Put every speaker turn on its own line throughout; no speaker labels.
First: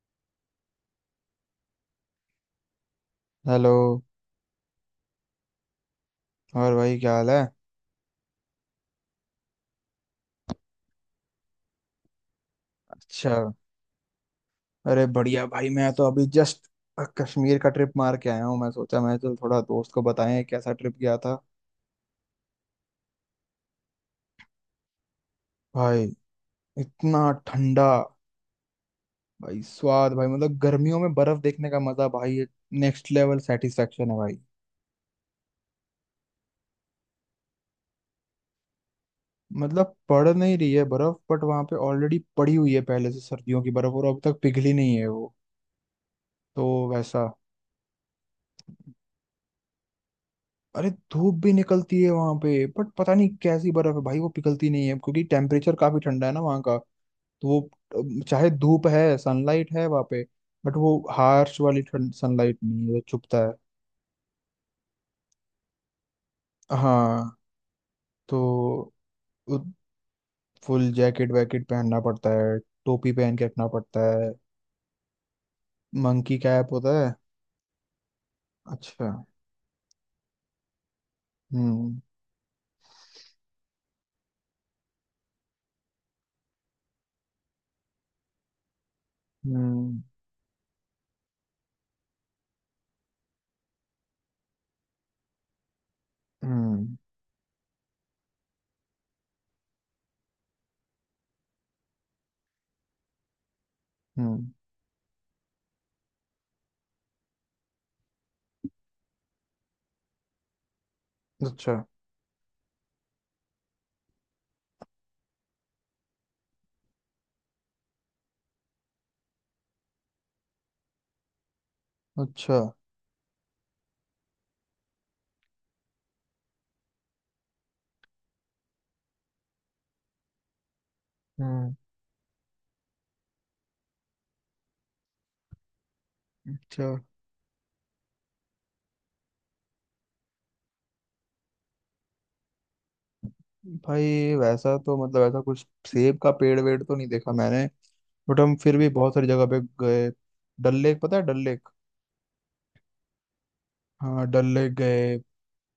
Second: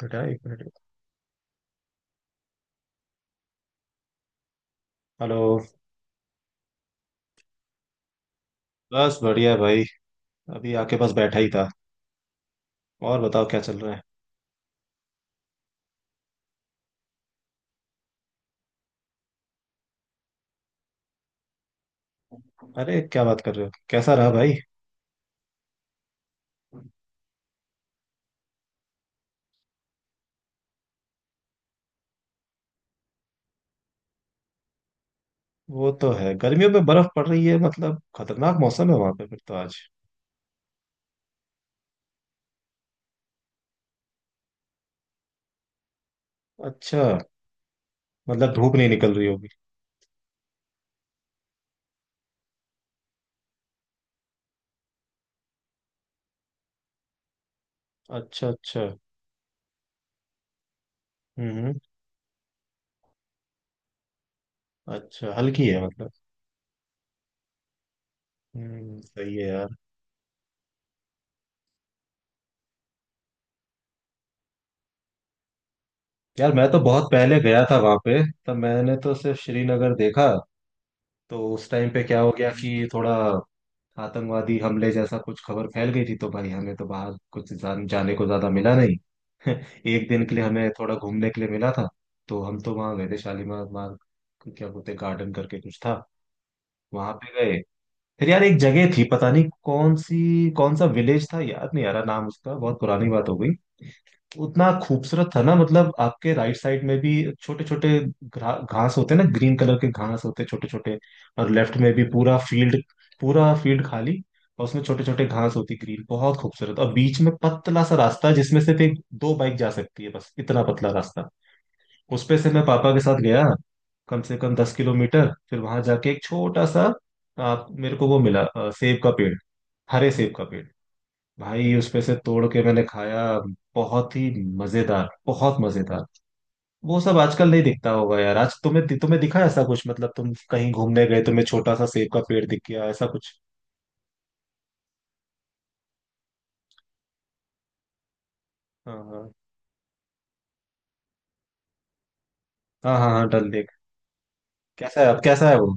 बेटा, एक minute.
Hello.
Hello.
और भाई क्या हाल है?
बस बढ़िया भाई। अभी आके बस बैठा ही था। और
अच्छा।
बताओ, क्या चल रहा है?
अरे बढ़िया भाई, मैं तो अभी जस्ट कश्मीर का ट्रिप मार के आया हूँ। मैं सोचा मैं चल थोड़ा दोस्त को बताएं कैसा ट्रिप गया था।
अरे क्या बात कर रहे हो, कैसा रहा भाई?
भाई इतना ठंडा भाई स्वाद भाई, मतलब गर्मियों में बर्फ देखने का मजा भाई, ये नेक्स्ट लेवल सेटिस्फेक्शन है भाई।
वो तो है, गर्मियों में बर्फ पड़ रही है, मतलब खतरनाक मौसम है वहां पे फिर तो। आज
मतलब पड़ नहीं रही है बर्फ बट वहां पे ऑलरेडी पड़ी हुई है पहले से सर्दियों की बर्फ, और अब तक पिघली नहीं है वो। तो
अच्छा।
वैसा।
मतलब धूप नहीं निकल रही होगी?
अरे धूप भी निकलती है वहां पे बट पता नहीं कैसी बर्फ है भाई, वो पिघलती नहीं है क्योंकि टेम्परेचर काफी ठंडा है ना वहाँ का। तो वो
अच्छा,
चाहे
अच्छा।
धूप है सनलाइट है वहाँ पे, बट वो
हम्म,
हार्श
हम्म।
वाली ठंड सनलाइट नहीं है, वो चुभता है।
अच्छा, हल्की है मतलब।
हाँ, तो
हम्म, सही है यार।
फुल जैकेट वैकेट पहनना पड़ता है। टोपी पहन के रखना पड़ता है। मंकी
यार, मैं
कैप
तो
होता
बहुत
है।
पहले गया था वहां पे। तब मैंने
अच्छा।
तो सिर्फ श्रीनगर देखा। तो उस टाइम
हम्म।
पे क्या हो गया कि थोड़ा आतंकवादी हमले जैसा कुछ खबर फैल गई थी, तो भाई हमें तो बाहर कुछ जाने को ज्यादा मिला नहीं।
हम्म।
एक दिन के लिए हमें थोड़ा घूमने के लिए मिला था। तो हम तो वहाँ गए थे शालीमार, मार क्या बोलते हैं, गार्डन करके कुछ था।
हम्म।
वहां पे गए। फिर यार, एक जगह थी पता नहीं कौन सी, कौन सा विलेज था याद नहीं आ रहा नाम उसका, बहुत पुरानी बात हो गई।
हम्म।
उतना खूबसूरत था ना, मतलब आपके राइट साइड में भी छोटे छोटे घास होते हैं ना, ग्रीन कलर के घास होते छोटे छोटे, और
अच्छा।
लेफ्ट में भी पूरा फील्ड, पूरा फील्ड खाली। और उसमें छोटे छोटे घास होती ग्रीन, बहुत खूबसूरत। और बीच में पतला सा रास्ता जिसमें सिर्फ एक दो बाइक जा सकती है, बस इतना पतला रास्ता। उस पे से
अच्छा।
मैं पापा के साथ गया कम से कम 10 किलोमीटर। फिर वहां जाके एक छोटा सा, आप मेरे को, वो मिला सेब का पेड़। हरे सेब का पेड़। भाई
हम्म।
उसमें से तोड़ के मैंने खाया, बहुत ही मजेदार, बहुत मजेदार।
अच्छा।
वो सब आजकल नहीं दिखता होगा यार। आज तुम्हें तुम्हें दिखा ऐसा कुछ? मतलब तुम कहीं घूमने गए, तुम्हें छोटा सा सेब का पेड़ दिख गया ऐसा कुछ?
भाई वैसा तो मतलब ऐसा कुछ सेब का पेड़ वेड़ तो नहीं देखा मैंने। बट हम फिर भी
हाँ
बहुत सारी
हाँ।
जगह पे गए। डल लेक पता है? डल लेक?
हाँ हाँ हाँ, डल लेक।
हाँ, डल लेक
कैसा है
गए।
अब? कैसा है वो?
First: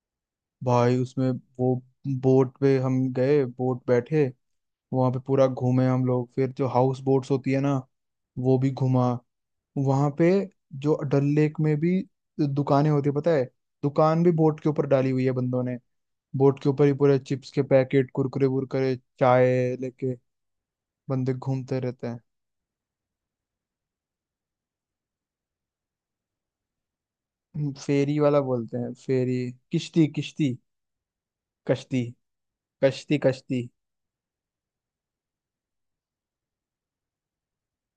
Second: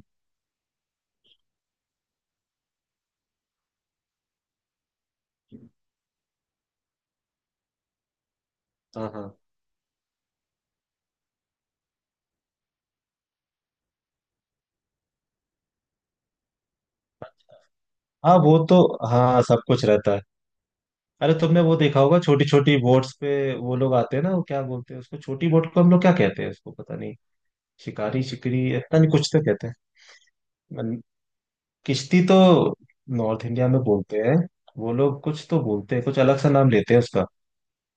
भाई उसमें वो बोट पे हम गए, बोट बैठे, वहां पे पूरा घूमे हम लोग। फिर जो हाउस बोट्स होती है ना, वो भी घुमा
हाँ हाँ
वहां पे। जो डल लेक में भी दुकानें होती है पता है? दुकान भी बोट के ऊपर डाली हुई है बंदों ने। बोट के ऊपर ही पूरे चिप्स के पैकेट
हाँ।
कुरकुरे
वो तो,
वुरकुरे
हाँ, सब
चाय
कुछ रहता
लेके
है। अरे
बंदे
तुमने वो
घूमते
देखा
रहते
होगा,
हैं।
छोटी छोटी बोट्स पे वो लोग आते हैं ना, वो क्या बोलते हैं उसको? छोटी बोट को हम लोग क्या कहते हैं उसको, पता नहीं।
फेरी
शिकारी,
वाला बोलते
शिकरी,
हैं,
पता नहीं, कुछ
फेरी,
तो कहते
किश्ती किश्ती।
हैं।
कश्ती
किश्ती तो
कश्ती
नॉर्थ
कश्ती।
इंडिया में बोलते हैं। वो लोग कुछ तो बोलते हैं, कुछ अलग सा नाम लेते हैं उसका,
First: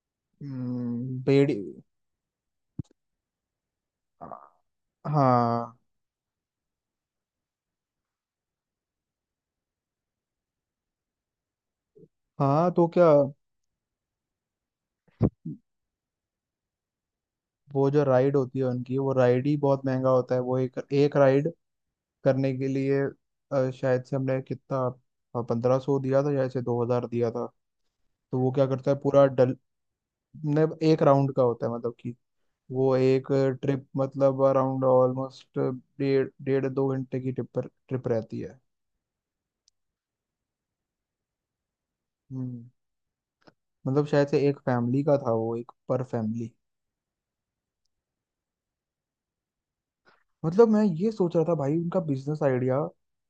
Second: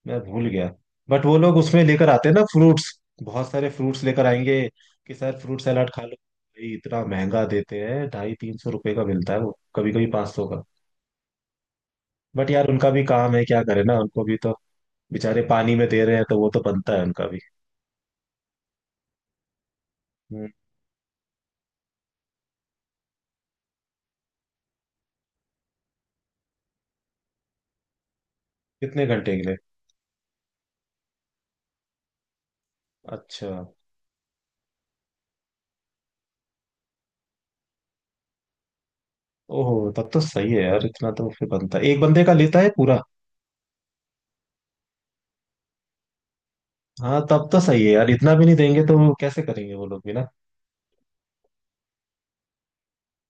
मैं भूल गया। बट वो
बेड़ी।
लोग उसमें लेकर आते हैं ना फ्रूट्स। बहुत सारे फ्रूट्स लेकर आएंगे कि सर, फ्रूट
हाँ
सलाद खा लो भाई। इतना महंगा देते हैं, ढाई तीन सौ रुपए का मिलता है वो, कभी कभी 500 का। बट यार
हाँ तो
उनका भी
क्या।
काम है, क्या करे ना, उनको भी तो, बेचारे पानी में दे रहे हैं, तो वो तो बनता है उनका भी।
वो जो राइड होती है उनकी, वो राइड ही बहुत महंगा होता है
हम्म।
वो, एक एक राइड करने के लिए शायद से हमने कितना 1500 दिया था या से 2000 दिया था। तो वो क्या करता है
कितने
पूरा
घंटे के
डल
लिए?
ने, एक राउंड का होता है, मतलब कि वो एक
अच्छा।
ट्रिप, मतलब अराउंड ऑलमोस्ट डेढ़ डेढ़ दो घंटे की ट्रिप, पर ट्रिप रहती है।
ओहो, तब तो सही है यार, इतना तो फिर बनता है। एक बंदे का लेता
हम्म,
है पूरा?
मतलब शायद से एक फैमिली का था वो, एक पर फैमिली।
हाँ, तब तो सही है यार, इतना भी नहीं देंगे तो वो कैसे करेंगे वो लोग भी ना।
मतलब मैं ये सोच रहा था भाई उनका बिजनेस आइडिया,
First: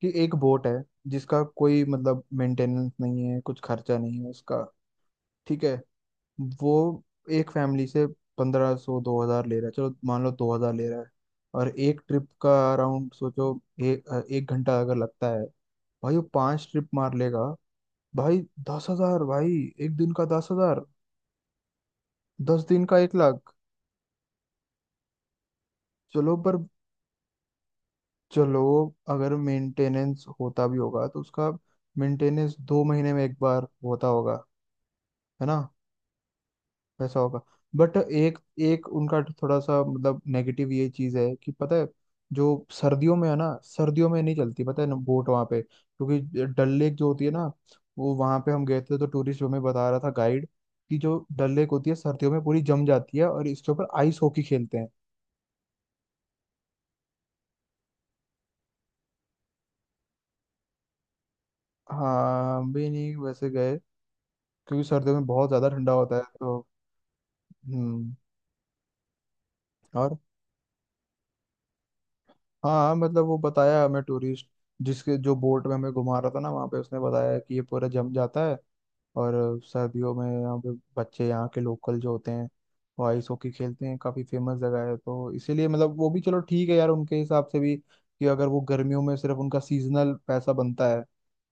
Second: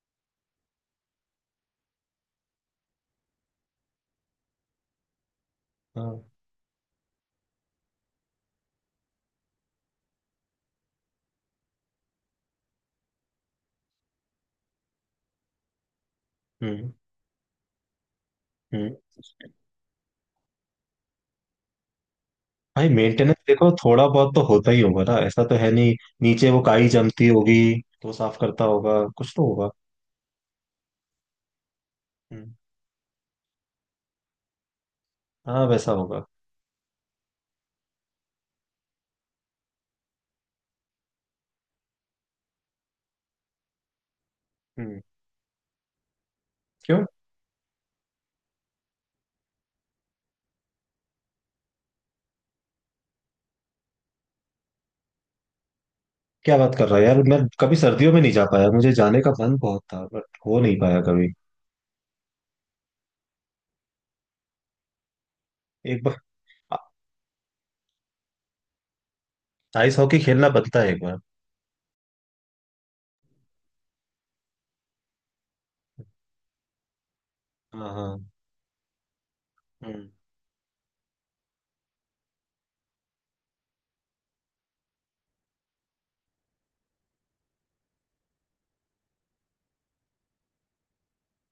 कि एक बोट है जिसका कोई मतलब मेंटेनेंस नहीं है, कुछ खर्चा नहीं है उसका। ठीक है।
हाँ।
वो एक फैमिली से 1500 2000 ले रहा है, चलो मान लो 2000 ले रहा है, और एक ट्रिप का अराउंड सोचो एक एक घंटा अगर लगता है, भाई वो पांच ट्रिप
हम्म,
मार लेगा भाई। दस
हम्म।
हजार भाई, एक दिन का 10,000, 10 दिन
भाई
का एक
मेंटेनेंस
लाख।
देखो, थोड़ा बहुत तो होता ही होगा ना, ऐसा तो है नहीं।
चलो
नीचे
पर,
वो काई जमती होगी, तो साफ
चलो
करता होगा, कुछ
अगर
तो होगा।
मेंटेनेंस होता भी होगा तो उसका
हम्म।
मेंटेनेंस 2 महीने में एक बार होता होगा, है ना।
हाँ, वैसा होगा।
वैसा होगा। बट एक एक उनका थोड़ा सा मतलब नेगेटिव ये चीज है कि पता है, जो सर्दियों में है ना, सर्दियों में नहीं चलती पता है ना
हम्म।
बोट वहाँ पे, क्योंकि डल लेक
क्यों?
जो होती है ना, वो वहाँ पे हम गए थे तो टूरिस्ट हमें बता रहा था गाइड, कि जो डल लेक होती है सर्दियों में पूरी जम जाती है और इसके ऊपर आइस हॉकी खेलते हैं।
क्या बात कर रहा है यार! मैं कभी सर्दियों में नहीं जा पाया, मुझे जाने का मन बहुत था बट हो नहीं पाया कभी।
हाँ, हम भी नहीं वैसे गए क्योंकि सर्दियों में बहुत ज्यादा ठंडा
एक
होता
बार
है तो। हम्म।
आइस
और
हॉकी खेलना बनता है, एक बार।
हाँ हाँ, मतलब वो बताया हमें टूरिस्ट, जिसके जो बोट में हमें घुमा रहा था ना वहाँ पे, उसने बताया कि ये पूरा
हाँ,
जम
हाँ।
जाता है, और
हम्म,
सर्दियों में यहाँ पे बच्चे, यहाँ के लोकल जो होते हैं, वो आइस हॉकी खेलते हैं। काफी फेमस जगह है तो इसीलिए मतलब वो भी, चलो ठीक है यार, उनके हिसाब से भी कि अगर वो गर्मियों में सिर्फ उनका सीजनल पैसा बनता है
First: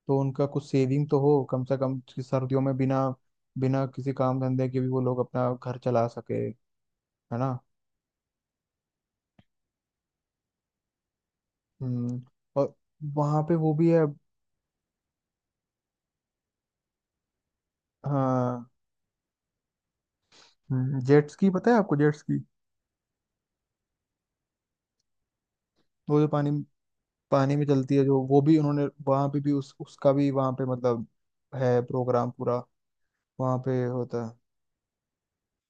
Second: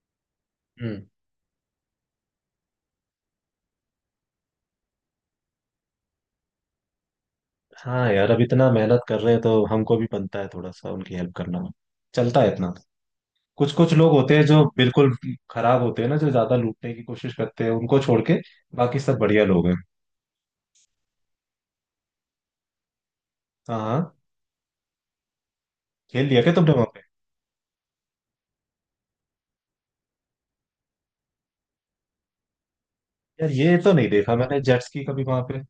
तो उनका कुछ
हम्म।
सेविंग तो हो कम से कम, कि सर्दियों में बिना बिना किसी काम धंधे के भी वो लोग अपना घर चला सके, है ना।
हाँ यार, अब इतना मेहनत कर रहे हैं तो हमको भी बनता है थोड़ा सा उनकी हेल्प करना।
हम्म।
चलता है
और
इतना।
वहाँ पे वो
कुछ
भी
कुछ
है।
लोग होते हैं जो बिल्कुल खराब होते हैं ना, जो ज्यादा लूटने की कोशिश करते हैं, उनको छोड़ के
हाँ।
बाकी सब बढ़िया लोग हैं।
जेट्स की पता है आपको, जेट्स की?
हाँ, हाँ।
वो जो
खेल लिया
पानी
क्या तुमने वहां पे?
पानी में चलती है जो, वो भी उन्होंने वहां पे भी उस उसका भी वहां पे मतलब है प्रोग्राम पूरा
यार
वहां
ये
पे
तो नहीं
होता है।
देखा मैंने, जेट्स की कभी वहां पे।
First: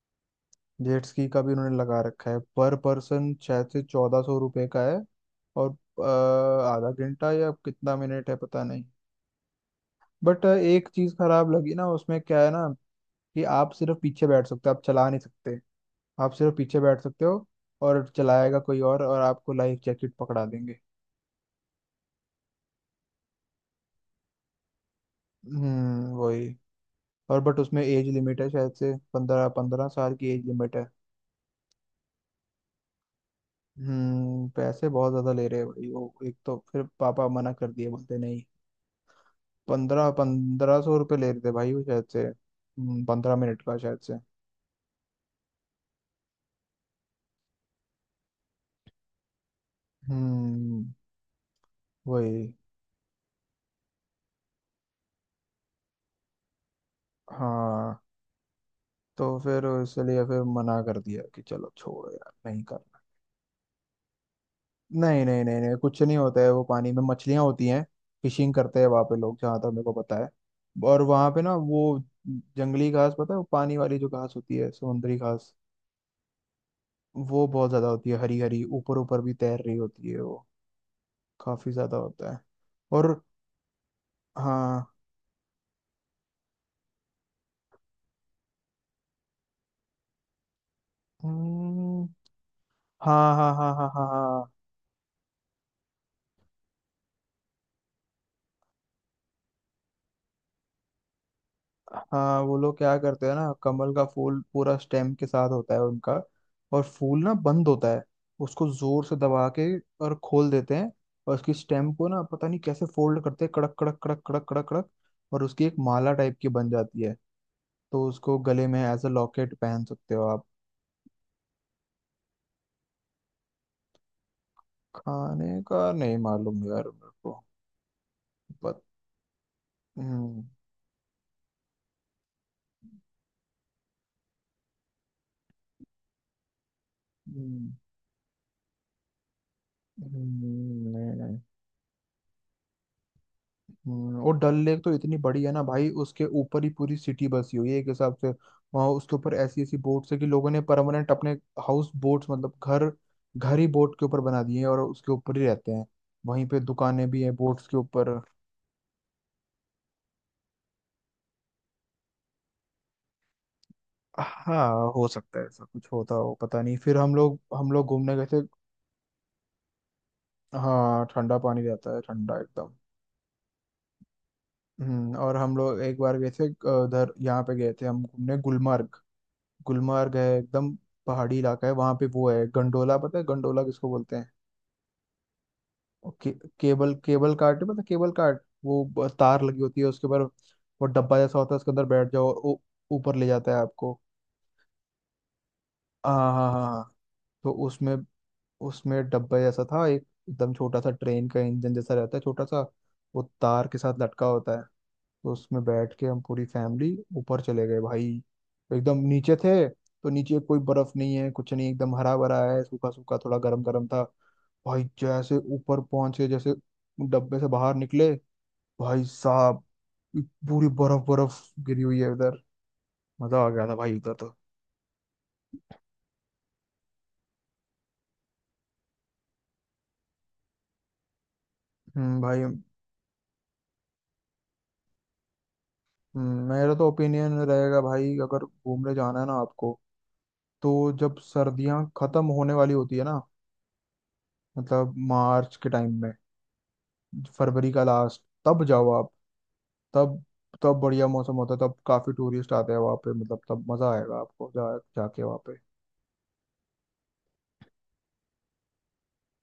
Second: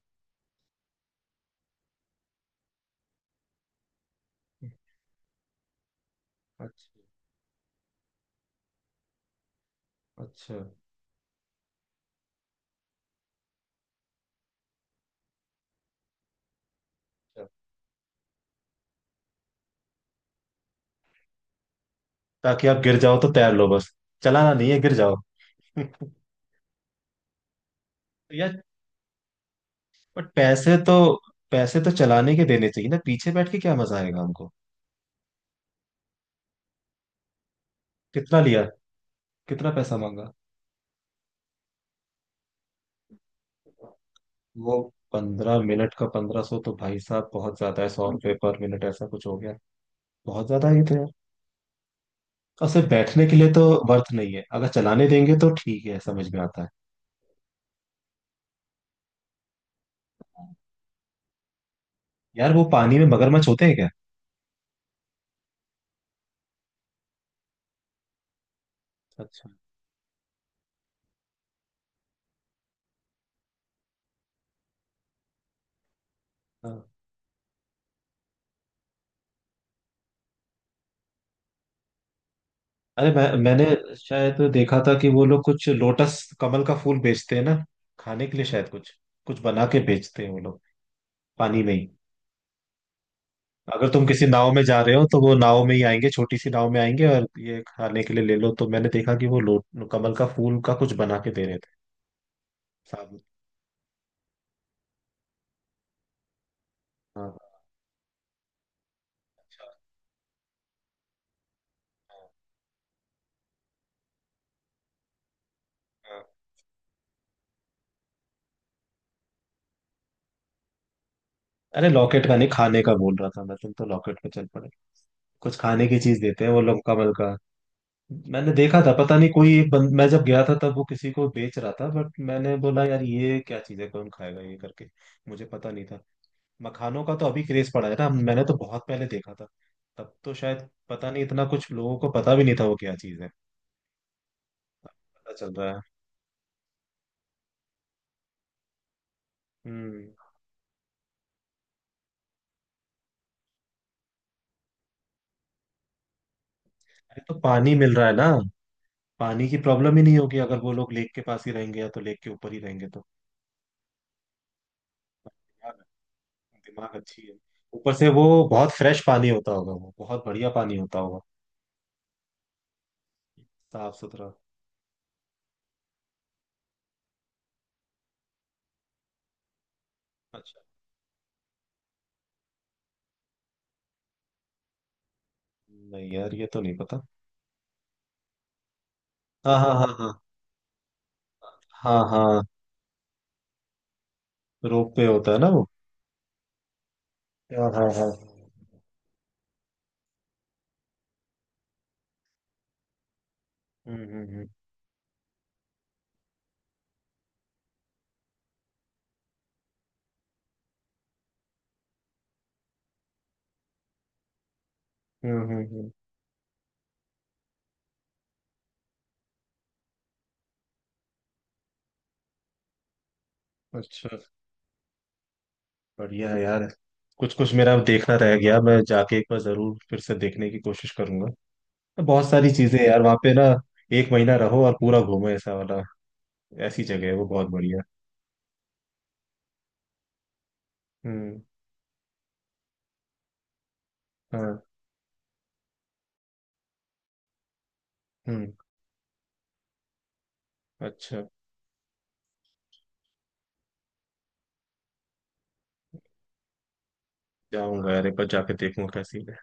जेट स्की का भी उन्होंने लगा रखा है, पर पर्सन शायद से 1400 रुपये का है। और अ, आधा
अच्छा,
घंटा या कितना मिनट है पता नहीं। बट
अच्छा, अच्छा।
एक चीज खराब लगी ना उसमें, क्या है ना, कि आप सिर्फ पीछे बैठ सकते हो, आप चला नहीं सकते। आप सिर्फ पीछे बैठ सकते हो, और चलाएगा कोई और आपको लाइफ जैकेट पकड़ा देंगे।
ताकि आप गिर जाओ तो तैर लो बस। चलाना नहीं है, गिर जाओ। तो
वही। और बट उसमें एज लिमिट है,
यार,
शायद से पंद्रह 15 साल
बट
की एज लिमिट है।
पैसे तो चलाने के देने चाहिए ना। पीछे बैठ के क्या मजा आएगा हमको?
पैसे बहुत ज्यादा ले रहे हैं भाई वो, एक तो फिर पापा मना कर दिए बोलते
कितना
नहीं।
लिया? कितना पैसा
पंद्रह
मांगा?
1500 रुपये ले रहे थे भाई वो, शायद से 15 मिनट का शायद से।
वो 15 मिनट का 1500 तो भाई साहब बहुत ज्यादा है। 100 रुपये पर मिनट ऐसा कुछ हो गया। बहुत ज्यादा ही
हम्म
थे यार।
वही।
और सिर्फ बैठने के लिए तो वर्थ नहीं है। अगर चलाने देंगे तो ठीक है, समझ में आता है।
हाँ तो फिर इसलिए फिर मना कर दिया कि चलो छोड़ो यार
यार
नहीं
वो
कर।
पानी में मगरमच्छ होते हैं क्या?
नहीं नहीं नहीं नहीं, कुछ नहीं होता है, वो पानी में मछलियां होती हैं, फिशिंग करते हैं वहां पे लोग
अच्छा।
जहाँ तक मेरे को पता है। और वहां पे ना वो जंगली घास, पता है वो पानी वाली जो घास होती है, समुद्री घास।
हाँ।
वो बहुत ज्यादा होती है, हरी हरी, ऊपर ऊपर भी तैर रही होती है वो, काफी ज्यादा होता है।
अरे
और
मैंने शायद देखा
हाँ।
था कि वो लोग कुछ लोटस, कमल का फूल बेचते हैं ना। खाने के लिए शायद, कुछ कुछ बना के बेचते हैं वो लोग, पानी में ही।
हम्म, हाँ हाँ हाँ हाँ
अगर तुम
हाँ हाँ
किसी
हाँ।
नाव में जा रहे हो तो वो नाव में ही आएंगे, छोटी सी नाव में आएंगे, और ये खाने के लिए ले लो। तो मैंने देखा कि वो लो कमल का फूल का कुछ बना के दे रहे थे।
हाँ, वो लोग क्या
साबुत।
करते हैं ना, कमल का फूल पूरा स्टेम के साथ होता है उनका, और फूल ना
हाँ,
बंद होता है, उसको जोर से दबा के और खोल देते हैं, और उसकी स्टेम को ना पता नहीं कैसे फोल्ड करते हैं, कड़क कड़क कड़क कड़क कड़क कड़क, और उसकी एक माला
हाँ।
टाइप की बन जाती है। तो उसको गले में एज अ लॉकेट पहन सकते हो आप।
अरे लॉकेट का नहीं, खाने का बोल रहा था मैं, तुम तो लॉकेट पे चल पड़े। कुछ
खाने का
खाने की
नहीं
चीज देते हैं वो
मालूम
लोग
यार मेरे
कमल का।
को।
मैंने देखा
बट
था, पता नहीं, कोई एक बंद, मैं जब गया
हम्म।
था तब वो किसी को बेच रहा था, बट मैंने बोला यार ये क्या चीज है, कौन खाएगा ये करके। मुझे पता नहीं था। मखानों का तो अभी
हम्म,
क्रेज पड़ा है ना, मैंने तो बहुत पहले देखा था। तब तो शायद पता
नहीं,
नहीं,
नहीं।
इतना कुछ लोगों को पता भी नहीं था वो क्या चीज है।
और डल लेक तो इतनी
पता
बड़ी है
चल
ना
रहा है।
भाई, उसके ऊपर ही पूरी सिटी बसी हुई है एक हिसाब से। वहाँ उसके ऊपर ऐसी ऐसी
हम्म।
बोट्स है कि लोगों ने परमानेंट अपने हाउस बोट्स, मतलब घर, घर ही बोट के ऊपर बना दिए हैं, और उसके ऊपर ही रहते हैं। वहीं पे दुकानें भी
अरे तो
हैं बोट्स
पानी
के
मिल रहा है
ऊपर।
ना, पानी की प्रॉब्लम ही नहीं होगी। अगर वो लोग लेक के पास ही रहेंगे, या तो लेक के ऊपर ही रहेंगे तो।
हाँ, हो सकता है ऐसा
दिमाग,
कुछ होता हो पता नहीं,
दिमाग
फिर
अच्छी है।
हम लोग
ऊपर से
घूमने
वो
गए थे।
बहुत फ्रेश पानी होता होगा, वो बहुत बढ़िया पानी होता
हाँ
होगा,
ठंडा पानी रहता है, ठंडा एकदम।
साफ सुथरा।
और हम लोग एक बार गए थे उधर, यहाँ पे गए थे हम घूमने, गुलमर्ग। गुलमर्ग है
अच्छा।
एकदम पहाड़ी इलाका है, वहां पे वो है गंडोला, पता है गंडोला किसको बोलते हैं?
नहीं
और के,
यार, ये तो नहीं
केबल
पता।
केबल कार्ट है, पता है केबल कार्ट? वो तार
हाँ
लगी
हाँ
होती है
हाँ,
उसके
हाँ
ऊपर, वो डब्बा जैसा होता है, उसके अंदर
हाँ
बैठ जाओ और
हाँ।
वो ऊपर ले जाता है आपको।
रोप पे होता है ना वो?
हाँ हाँ हाँ हाँ। हाँ, तो
हाँ हाँ
उसमें
हाँ।
उसमें डब्बा जैसा था एक, एकदम छोटा सा ट्रेन का इंजन जैसा रहता है छोटा सा, वो तार के साथ
हम्म, हम्म,
लटका
हम्म।
होता है। तो उसमें बैठ के हम पूरी फैमिली ऊपर चले गए भाई। एकदम नीचे थे तो नीचे कोई बर्फ नहीं है, कुछ नहीं, एकदम हरा भरा है, सूखा सूखा थोड़ा गर्म गर्म था भाई। जैसे
हम्म,
ऊपर पहुंचे, जैसे डब्बे से बाहर निकले, भाई साहब पूरी बर्फ बर्फ गिरी हुई है उधर। मजा आ गया था भाई उधर
अच्छा,
तो।
बढ़िया है यार। कुछ कुछ मेरा देखना रह गया, मैं जाके एक बार जरूर फिर से देखने की कोशिश करूंगा। बहुत
भाई।
सारी चीजें हैं यार वहाँ पे ना, एक महीना रहो और पूरा घूमो ऐसा वाला।
मेरा
ऐसी
तो
जगह है वो,
ओपिनियन
बहुत
रहेगा
बढ़िया।
भाई, अगर घूमने जाना है ना आपको, तो जब
हम्म।
सर्दियां खत्म होने वाली होती है ना,
हाँ।
मतलब मार्च के टाइम में, फरवरी का लास्ट,
हम्म।
तब जाओ आप। तब तब बढ़िया
अच्छा,
मौसम होता है, तब काफी टूरिस्ट आते हैं वहाँ पे, मतलब तब मजा आएगा आपको जा जाके वहाँ पे।
जाऊंगा यार, एक बार जाके देखूंगा कैसी है।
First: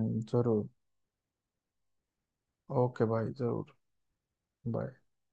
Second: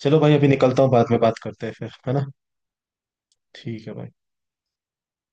चलो भाई, अभी
जरूर।
निकलता हूँ, बाद में बात करते हैं फिर, है ना?
ओके भाई जरूर।
ठीक है भाई।
बाय।